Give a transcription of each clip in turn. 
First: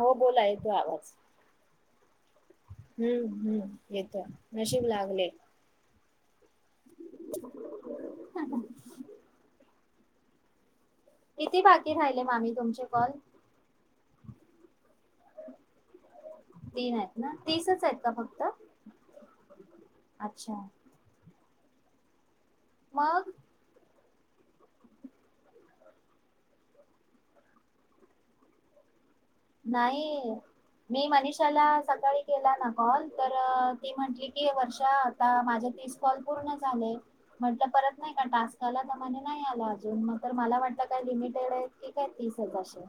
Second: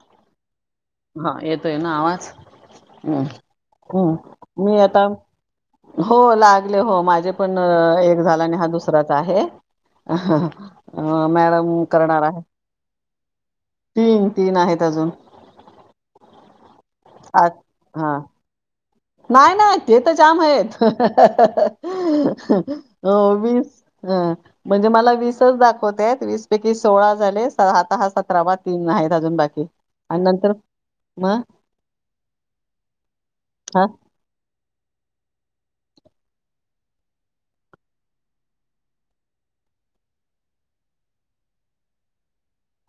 हो बोलाय. हां, येतोयना आवाज? हूं, हम्म हूं येतय, हम्म मी नशीब, आता लागले. हो लागले हो. माझे पण एक झाला आणि हा दुसराच आहे. अं- हं- हं. अं, किती मॅडम बाकी करणार राहिले आहे मामी तुमचे कॉल तीन-तीन आहेत अजून तीन आहेत ना, आज तीसच आहेत ना हा फक्त. नाही ना, ते तर जाम अच्छा आहेत [inaudible] हो मग वीस. अं, म्हणजे मला वीसच दाखवत्यात. वीस पैकी सोळा झाले. आता हा सतरावा तीन आहेत. अजून बाकी आणि नाही, नंतर मी मग मनीषाला सकाळी केला ना कॉल तर हा ती म्हंटली की, की वर्षा आता माझे तीस कॉल पूर्ण झाले. म्हंटलं परत नाही का टास्क आला, तर म्हणे नाही. नाही आला अजून, मग तर मला वाटल काय लिमिटेड हाईत की काय तीस हजारशे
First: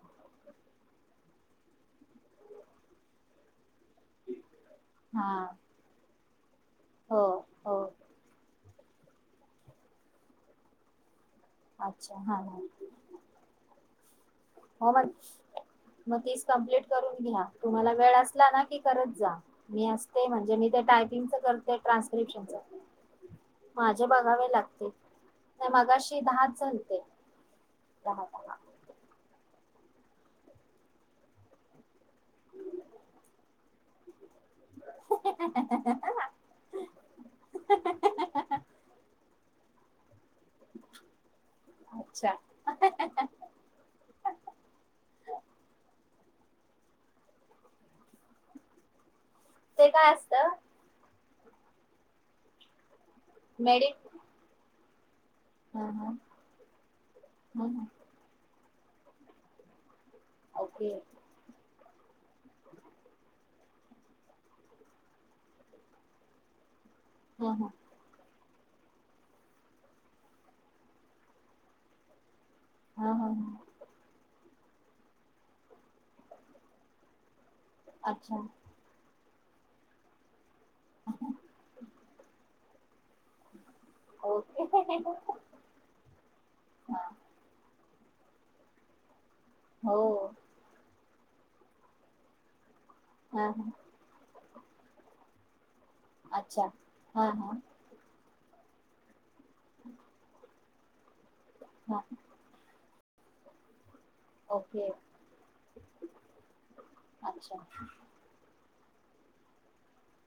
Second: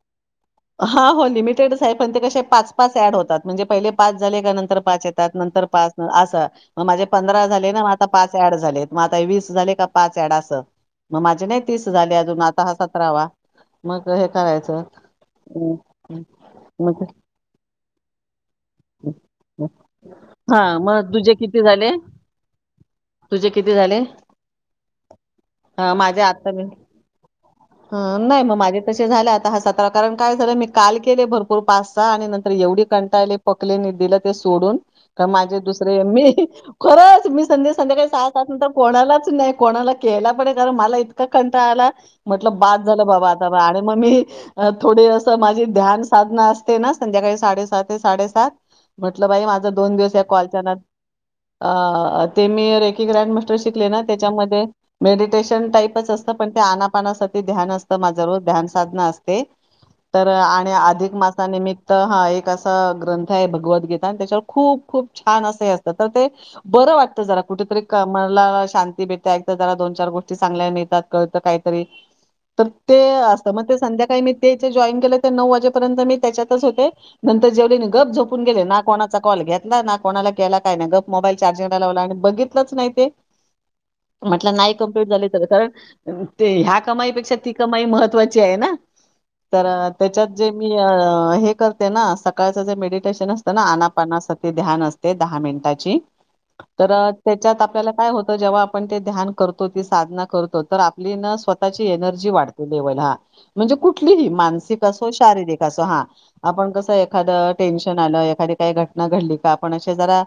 हां, हो लिमिटेडच आहे पण ते कसे पाच -पाच ॲड होतात म्हणजे पहिले पाच झाले का नंतर पाच हा येतात, नंतर पाच असं. माझे हो पंधरा झाले हो ना आता पाच ऍड झालेत. म आता हे वीस झाले का. पाच ॲड असं.. म माझे नाही तीस अच्छा झाले हा अजून. हा आता हासत राहवा मग हे करायचं. हो मग हं, मग हं. तीस कंप्लीट मग करून घ्या. तुम्हाला वेळ असला ना.. की करत जा. मी असते म्हणजे मी हां, ते मग तुझे टायपिंगच किती करते. झाले? ट्रान्स्क्रिप्शनच. तुझे किती झाले? माझे बघावे लागतील नाही मगाशी. म्हणजे अर्धा दहाच मिंट झालते हा दहा नाही. म दहा. माझे तसे झाले आता हा सात हा कारण काय झालं मी काल केले भरपूर पाच सहा आणि नंतर एवढी कंटाळले पकले मी दिल ते सोडून तर माझे दुसरे मी खरंच मी संध्या संध्याकाळी सहा सात नंतर कोणालाच नाही कोणाला केला पण नाही. मला इतका कंटाळा आला. अच्छा म्हटल बास झालं बाबा आता आणि मग मी अ थोडे ते अस माझी ध्यान साधना असते ना. संध्याकाळी साडेसहा ते साडेसात.. म्हटल बाई माझं ते दोन काय दिवस या असतं कॉलच्या नाद अ. अ. अ. ते मी की ग्रँड मास्टर शिकले ना मेडिट तेच्यामध्ये मेडिटेशन हा टाईपच हा असतं. पण ते अनापानासाठी हा ध्यान हा असतं. माझं रोज ध्यान साधना असते तर. आणि ओके अधिक मासानिमित्त हा एक असा ग्रंथ ते भगवत गीता. तेच्यावर खूप-खूप छान असे ही असत तर ते बरं वाटतं जरा हा हा कुठेतरी कामाला शांती भेटायचं एकदा जरा दोन चार गोष्टी चांगल्या मिळतात कळत काहीतरी तर ते हा हा असत हा मग ते संध्याकाळी मी तेथे जॉईन केलं ते नऊ वाजेपर्यंत मी त्याच्यातच होते नंतर जेवले नी गप अच्छा झोपून गेले ना कोणा चा कॉल घेतला ना कोणाला केला काय ना गप मोबाईल चार्जिंगला लावला आणि बघितलंच नाही ते म्हटलं ओके नाही हा कंप्लीट झाली तर कारण ते ह्या कमाईपेक्षा ती कमाई महत् [unintelligible] आहे ना तर हो तेच्यात जे मी हे करते ना सकाळच मेडी तसं हा नसतं ना हा आन्नापानासाठी ध्यान असते दहा मिनटा ची अच्छा तर हा हा त्याच्यात आपल्याला काय होत जेव्हा आपण ते ध्यान करतो ती साधना करतो तर आपली ना स्वतःची हा एनर्जी वाढते लेव्हल हा म्हणजे कुठलीही मानसिक ओके असो शारीरिक असो हा आपण कसं एखाद अच्छा टेन्शन आलं एखादे काय घटना घडली का आपण अशे जरा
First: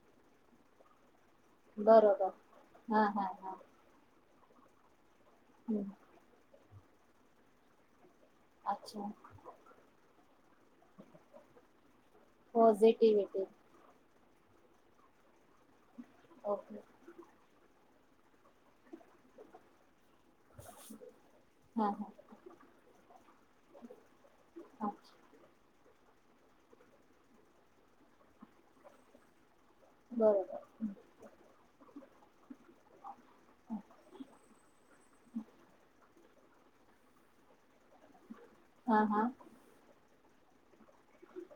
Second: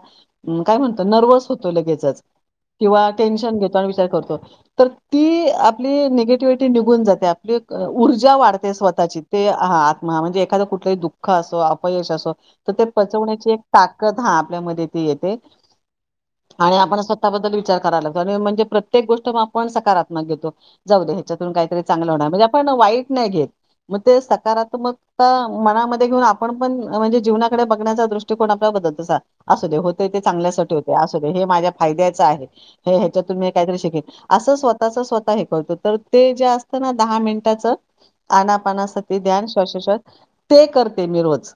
काय म्हणतो नर्वस होतो लगेचच बरोबर हा किंवा हा हा टेन्शन घेतो आणि विचार करतो तर ती हम्म. आपली निगेटिव्हटी निघून जाते आपली ऊर्जा वाढते अच्छा स्वतःची ते हा आत्मा म्हणजे एखाद कुठलंही दुःख असो अपयश असो तर ते पॉझिटिव्हिटी पचवण्याची एक ताकद हा आपल्यामध्ये ती येते. आणि ओके आपण स्वतःबद्दल विचार करायला लागतो आणि म्हणजे प्रत्ये प्रत्येक गोष्ट म आपण सकारात्मक घेतो जाऊ दे ह्याच्यातून काहीतरी हा हा चांगलं होणार म्हणजे आपण वाईट नाही घेत. मग ते हा सकारात्मकता मनामध्ये हे बघून आपण पण म्हणजे जीवनाकडे बघण्याचा दृष्टिकोन आपला बदत तसाल असू दे होत ते चांगल्यासाठी होते बरोबर असू दे हे माझ्या फायद्याच आहे हे ह्याच्यातून मी काहीतरी शिकेन असं स्वतःच स्वतः हे करतो तर ते जे असत ना दहा मिनिटाच आनापनास हा असते हा ध्यान श्वाश् ते कर तेमी रोज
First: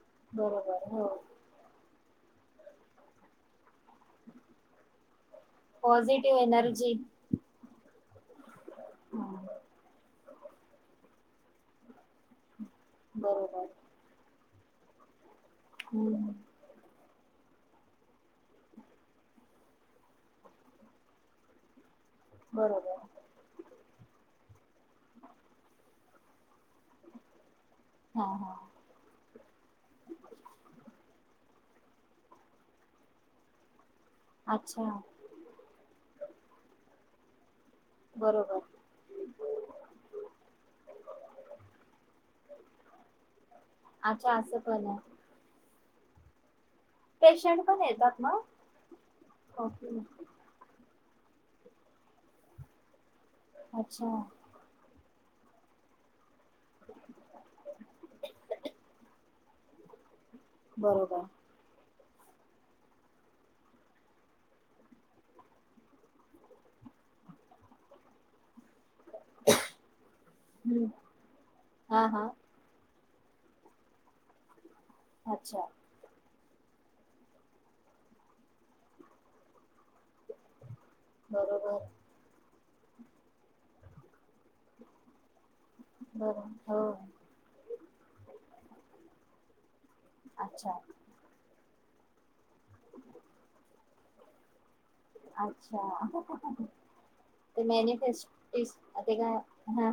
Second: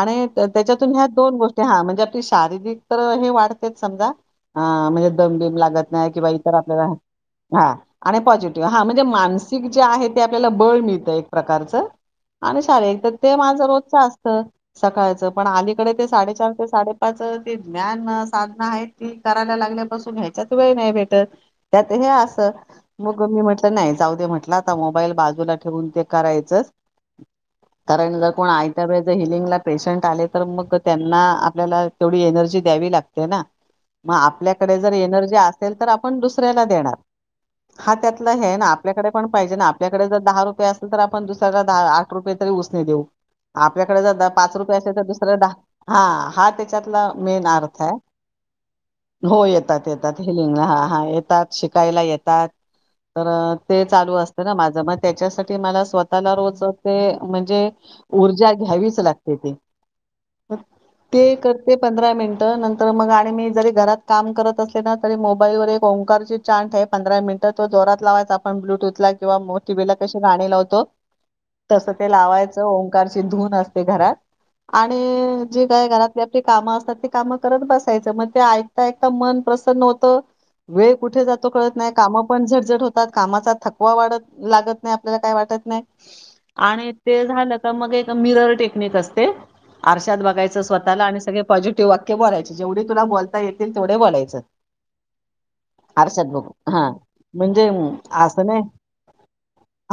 आणि बरोबर त्याच्यातून ह्या हो दोन गोष्टी हा म्हणजे आपली शारीरिक हे वाढ तचं समजा अ म्हणजे दमबीम लागत नाही किंवा पॉझिटिव्ह इतर आपल्याला एनर्जी हा आणि पॉझिटिव्ह हा म्हणजे हां. मानसिक जे आहेत ते आपल्याला बळ मिळतं एक प्रकारचं आणि शारीरिक तर ते माझं बरोबर रोजच असतं सकाळचं पण अलीकडे ते हम्म साडेचार ते साडे पाच ते ज्ञान साधना आहेत ती करायला लागल्यापासून ह्याच्यात वेळ नाही भेटत त्यात ते हे असं बरोबर मग मी म्हटलं नाही जाऊ दे म्हटलं आता मोबाईल बाजूला ठेवून ते करायचंच कारण हा जर कोण हा आयत्या वेळे जर हिलिंगला पेशंट आले तर मग त्यांना आ पल्याला तेवडी एनर्जी द्यावी लागते ना म आपल्याकडे अच्छा जर एनर्जी असेल तर आपण दुसऱ्याला देणार हा त्यातला हे बरोबर ना आपल्याकडे पण पाहिजे ना आपल्याकडे जर दहा रुपये असेल तर आपण दुसऱ्याला दहा आठ रुपये तर उसणे देऊ आपल्याकडे जर द अच्छा पाच असं रूपये पण असेल तर आहे दुसरे दहा हा ते हा ते च्यातला मेण पेशंट अर्थ पण आहे येतात मग हो येतात ओके येतात हेलिंगला हा हा ये तात शिकायला येतात तर ते अच्छा चालू असत ना माझ म त्याच्यासाठी मला स्वतःला रोज ते म्हणजे उर्जा घ्यावीच लागते ते कर बरोबर ते करते पंधरा मिंटानंतर मग आणि मी जरी घरात काम करत असले ना तरी मोबाईल वर एक ओंकारची ची चाट आहे पंधरा मिंटात तो जोरात लावायचं आपण ब्लू टूथला किंवा मग टीव्हीला कशी गाणी लावतो हम्म तस हा ते हा लावायच ओं कारची धून असते घरात आणि जे अच्छा काय घरातल्या ती काम असतात ते काम करत बसायच मग ते ऐकता ऐकता मन प्रसन्न होतं वेळ कुठे जातो कळत बरोबर नाही काम पण झटझट होतात कामाचा थकवा वाढत लागत नाही आपल्याला काय वाटत नाय बरोबर हो आणि ते झालं का मग एक मिरर टेक्निक असते आरशात बघायचं अच्छा स्वतःला आणि सगळे पॉझिट ते वाक्य बोलायचे जेवढे तुला बोलता येतील तेवढे बोलायचं आरशात अच्छा बघुन हा ते म्हणजे मी मॅनिफेस्ट अस नाही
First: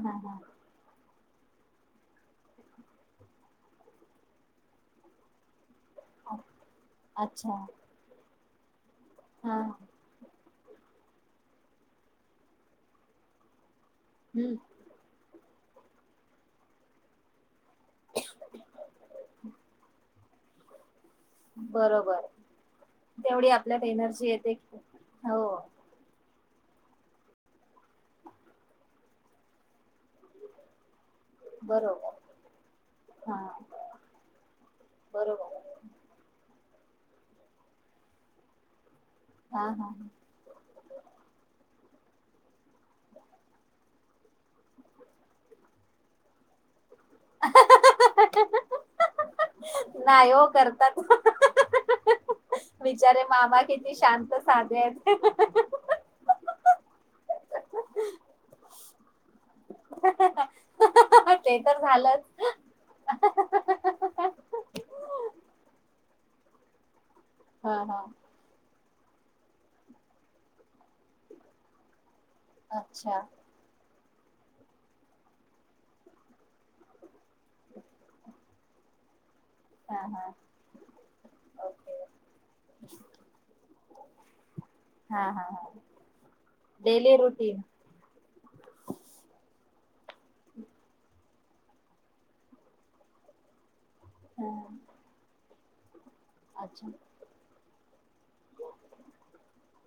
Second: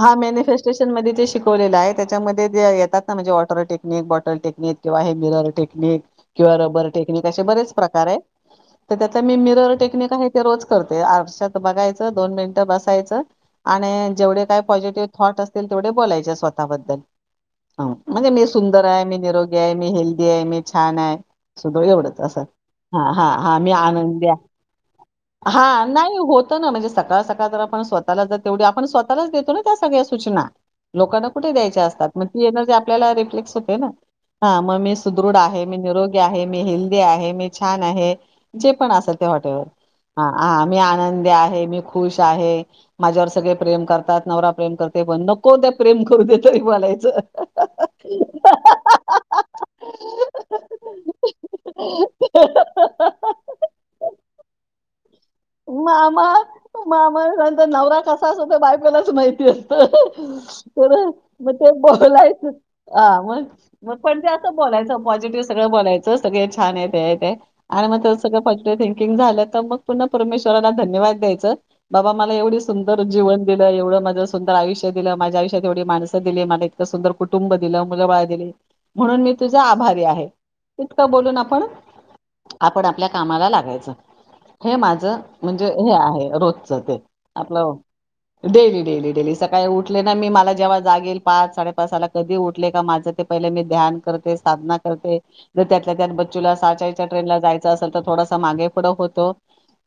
हा मेंने फेस्टेशनमध्ये जे शिक कवलेला आहे त्याच्यामध्येे ते येतात ना म्हणजे वॉटर टेक्निक बॉटल टेक्निक किंवा हे मिररटेक निक किंवा रबर टेकनिक असे अच्छा बरेच प्रकार आहे. तर त्यातला मी हा मिरर टेक्निक आहे ते रोज करते आठशात बघायचं दोन मिनिटं बसायचं. आणि जेवढे हम्म काय पॉझिटिव्ह थॉट असतील तेवढे बोलायचे स्वतःबद्दल ह म्हणजे मी सुंदर आहे मी निरोगी आहे मी हेल्दी आहे मी छान आहे. सुधो एवढंच बरोबर असं हा हा तेवढी हा मी आपल्यात आनंदी एनर्जी आहे. येते हो हा नाही होत. तना म्हणजे सकाळ सकाळ तर आपण स्वतःला ज तेवढी आपण स्वतःच देतो ना त्या सगळ्या सूचना लोकांना कुठे द्यायच्या असतात बरोबर मग ती एनर्जी आपल्याला हा रिफ्लेक्स होते ना. हा मग मी सुदृढ बरोबर आहे मी निरोगी आहे मी हेल्दी आहे मी छान आहे जे पण असल. त्या हॉटेलवर हा हा ह हा मी आनंदी आहे मी खु खुश आहे माझ्यावर सगळे प्रेम करतात नवरा प्रेम करते पण नको ते प्रेम. होते तरी बलायचं. नाही हो करतात हाहाहाहा. बिचारे मामा किती शांत साधे आहेत. उमामा मामा नंतर नवरा कसास होतो बायकोलाच माहिती अस. तर मग ते तर झालंच बोलायचं मग मग पण ते असं बोलायचं पॉझिटिव्ह. सगळं बोलायचं सगळे छान आहेत हे आहे ते आहे हा आणि म हा त सगलं पाॅझिटीव्ह थिंकिंग झालं त मग पुन्हा परमेश्वराला धन्यद द्यायचं बाबा मला एवढे सुंदर अच्छा जीवन दिलं एवढं मा झ सुंदर आयुष्य दिलं माझ्या आयुष्यात एवढे माणसं दिली मला इतक सुंदर कुटुंब दिलं मुलं बाळ दिले. तुझा हा आभारी आहे हा तितकं बोलून आपण आपण आपल्या कामाला लागायच हे माझ. हा हा म्हणजे हा हे आहे रोजच ते डेली रुटीन आपलं. डेली डेली डेली सकाळी उठले ना मी मला जेव्हा जागे. कधी मी ध्यान करते साधना करते. त्यात बच्चूला अच्छा साचाच्या ट्रेन ला जायचं असेल तर थोडासा मागे फडं होतो.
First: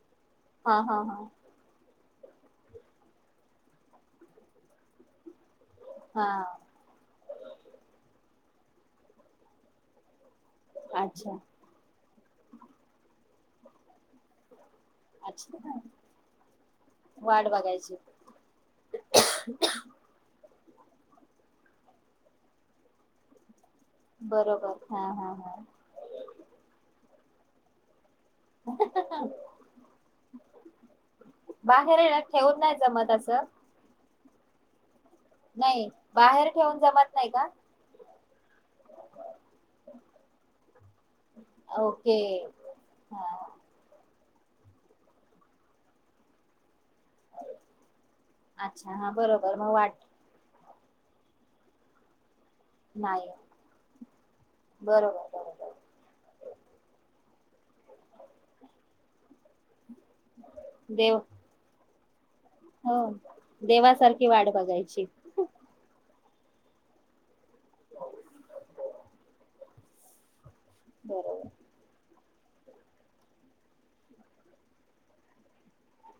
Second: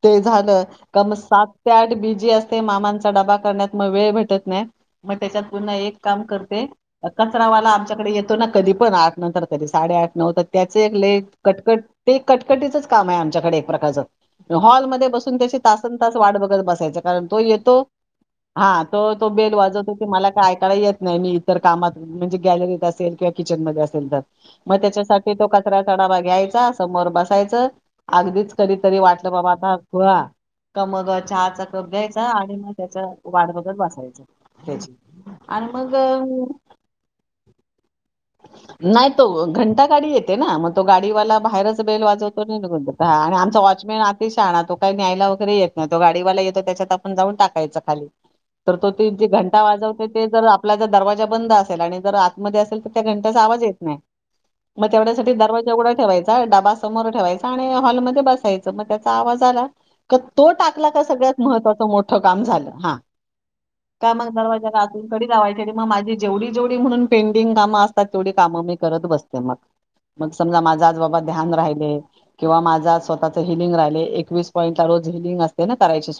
झा हा हा क हा सातठ. बी असते मामांचा डबा कर मग वेळ भेटत नाही मग त्याच्यात पुन्हा एक काम हा करते कचरावाला आमच्याकडे येतो ना कधी पण आठ नंतर तरी साडे आठ नऊ त्याच एक ले अच्छा कटकट ते कटकटीचच काम आहे आमच्याकडे एक प्रकारच हॉल. बसून त्या अच्छा तास त वाट बघत बसायचा कारण तो वाट येतो. बघायची हा तो तो बेल वाजवत होती मला काय? येत नाही मी इतर कामात म्हणजे गॅलरीत असेल किंवा किचनमध्येध्ये असे. बरोबर मग हा हा त्याच्यासाठी तो हा कचरा चढावा घ्यायचा समोर बसायचं. अगदीच कधीतरी वाटलं बाबा आता थड. कमग चहाचा कप बाहेर घ्यायचा आणि ठेवून मग नाही त्याचा जमत असं वाट बघत बसायच त्याची आणि नाही मग अं, बाहेर ठेऊून जमत नाही का. नाही तो घंटा गाडी येते ना मग तो गाडीवाला बाहेरच बेल ओके वाजवतो नाहीघून हा आणि आमचा वॉचमॅन शाणा तो काय न्यायला वगैरे येत नाही तो गाडीवाला येतो त्याच्यात टाकायचा खाली तर तो अच्छा हा बरोबर घंटा मग वाट वाजवतो. आपला ज दरवाजा बंद असेल आणि जर आतमध्ये असेल तर त्या नाही घंट्याचा आवाज येत नाही. मग बरोबर तेवढ्यासाठी दरवाजा बरोबर उघडा ठेवायचा डबबा समोर ठेवायचा. हॉलमध्ये बसायच मग त्याचा आवाज आला तो टाकला का देव सगळ्यात महत्त्वाचं मोठं. काय हो म देवासारखी वाट दरवाजा बघायची आतून कडी लावायची माझी जेवढी जेवढी म्हणून पेंडिंग काम असतात तेवी काम मी करत बसते मग सजा माझा आज बरोबर बाबा ्यान राहिले किंवा माझा स्वतःच हिलिंग राहि. एकवीस बिलिंग करायच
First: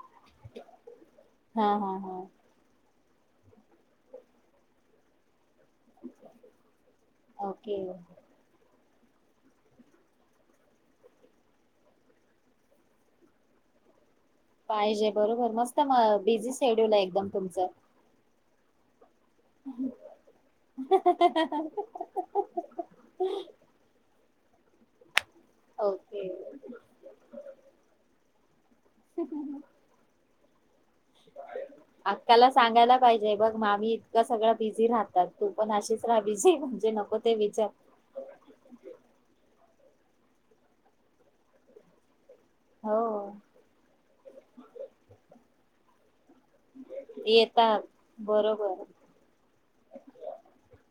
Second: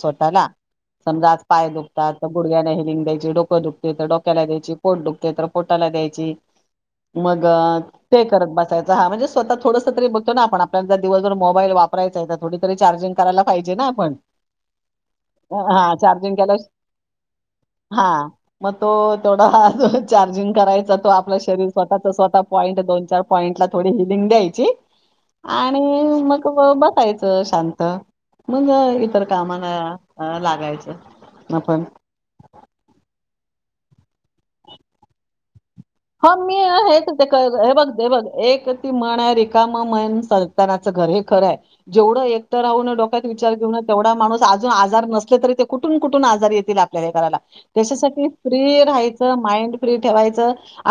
स्वत समजा आज हा पाय हा दुखतात हा तर गुडग्याना हे लिंगाय डोकं दुखते तर डोक्याला द्याची पोट दुखते. होटाला द्यायची मग ओके ते करत बसाय. हां म्हणे स्वतः थोडं त बघतो ना. आपला दिवसभर मोबाईल वा वापरायचा थोडीरी तरी चार्जिंग करायला पाहिजे ना आपण. पाहिजे बरोबर मस्त हा चार्जिंग बिझी केल्या शेड्यूल आहे एकदम तुमचं. हा मग तो. थोडा चार्जिंग करायचा. तो आपलं शरीर स्वतःचा-स्वतः पॉईंट दोन चार पॉईंट ला थोडी हिलिंग द्यायची. आणि ओके मग. रहायचं शांत मग इतर कामाना लागायचं. आपण अक्काला सांगायला पाहिजे. हे बघ मामी इतकं सगळं बिझी राहतात तू पण अशीच राहा हा मी. बिझी म्हणजे हेच नको ते विचार हे बघ. हे बघ. एक ती म्हण आहे. रिकाम मन सतानाच घर. हे खरं आहे. जेवढं एक एकट राहून हो डोक्यात विचार घेऊंन. तेवढा माणूस अजून आजार नसले तरी ते कुठून-कुठून आजार येतील आपल्या ही घराल. येतात त्याच्यासाठी फ्री बरोबर राहायचं. माइंड फ्री ठेवायच.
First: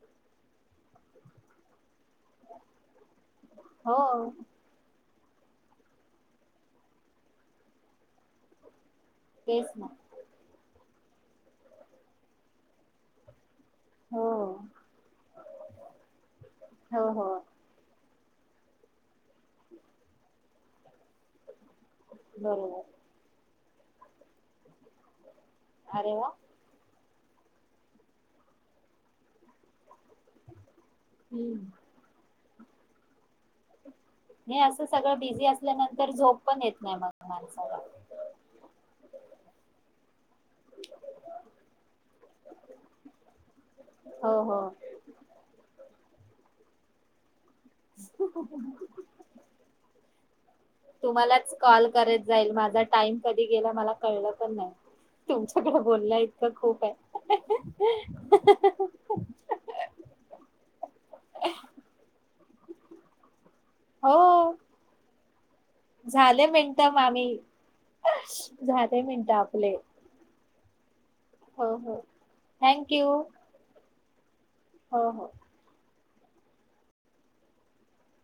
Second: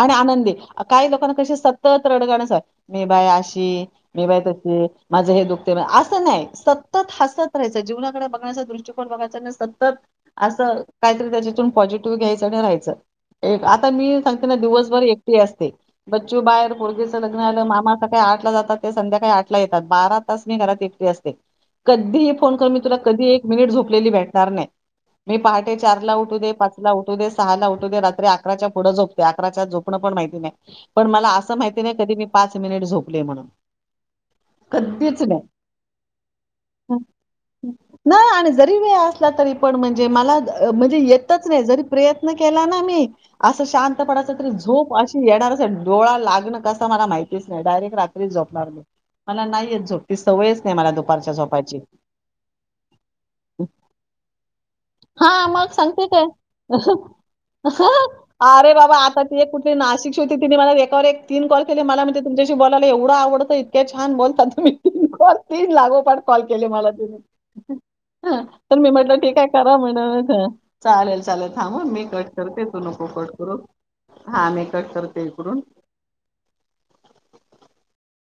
आनंदी काही लोकांना कशी सतत रडगाणच मी बाय अशी. हो मी बाय तशी. माझं हे दुःखते असं नाही. सतत हसत राहायचं जीवनाकडे बघण्याच्या दृष्टी कोन बघायच तेच सतत ना अस. काहीतरी त्याच्यातून पॉझिटिव्ह घ्यायचं आणि राहायचं. एक आता मी हो सांगते ना दिवसभर एकटी असते. बच्चू बाहेर हो बोडगेच हो लग्न आलं मामा सकाळी आठ ला जातात. ते संध्याकाळी आठ ला येतात. बारा तास मी घरात एकटी असते. कधीही फोन कर मी बरोबर तुला. कधी ही एक मिनिट झोपलेली भेटणार नाही. मी पहाटे चारला अरे वा उठू दे. पाचला उठू दे. सहाला उठू दे. रात्री अकराच्या पुढं झोपते अकराच्या आत झोप पण माहिती नाही. पण मला हम्म असं माहिती नाही कधी मी पाच मिनिट झोपले म्हणून. नाही असं सगळं कधीच नाही. बिझी असल्यानंतर झोप पण येत नाही मग. माणसाला. नाही आणि जरी वेळ असला तरी. पण म्हणजे मला म्हणजे येतच नाही जरी प्रयत्न केला ना मी असं शांतपणाच हो तरी. हो. झोप अशी येणार डोळा लागणं कसं मला माहिती नाही डायरेक्ट रात्रीच झोपणार मी. मला नाही येत झोप ती सवयच नाही मला दुपारच्या तुम्हालाच झोपायची. कॉल करत जाईल. माझा टाइम कधी गेला मला क कळलं पण नाही. हा मग तुमच्याकडे सांगते बोलण्या काय. इतकं खूप आहे. अरे बाबा आता ते कुठे नाशिक ची होती. तिने मला एकावर एक तीन कॉल केले. मला म्हणली तुच्याशी बलायला एवढं आवडतं. इतक छान बोलता हो तुम्ही. तीन कॉल तीन लागोपाठ कॉल झाले केले मिनटं मला तीने. मामी. हा तर मी झाले म्हटल. की मिनटं काय आपले करा म्हणत. चालेल चालेल. हो थांब हा हो मी कट करते. तू थँक नको यू कट करू. हा मि कट हो करते हो. इकडुन.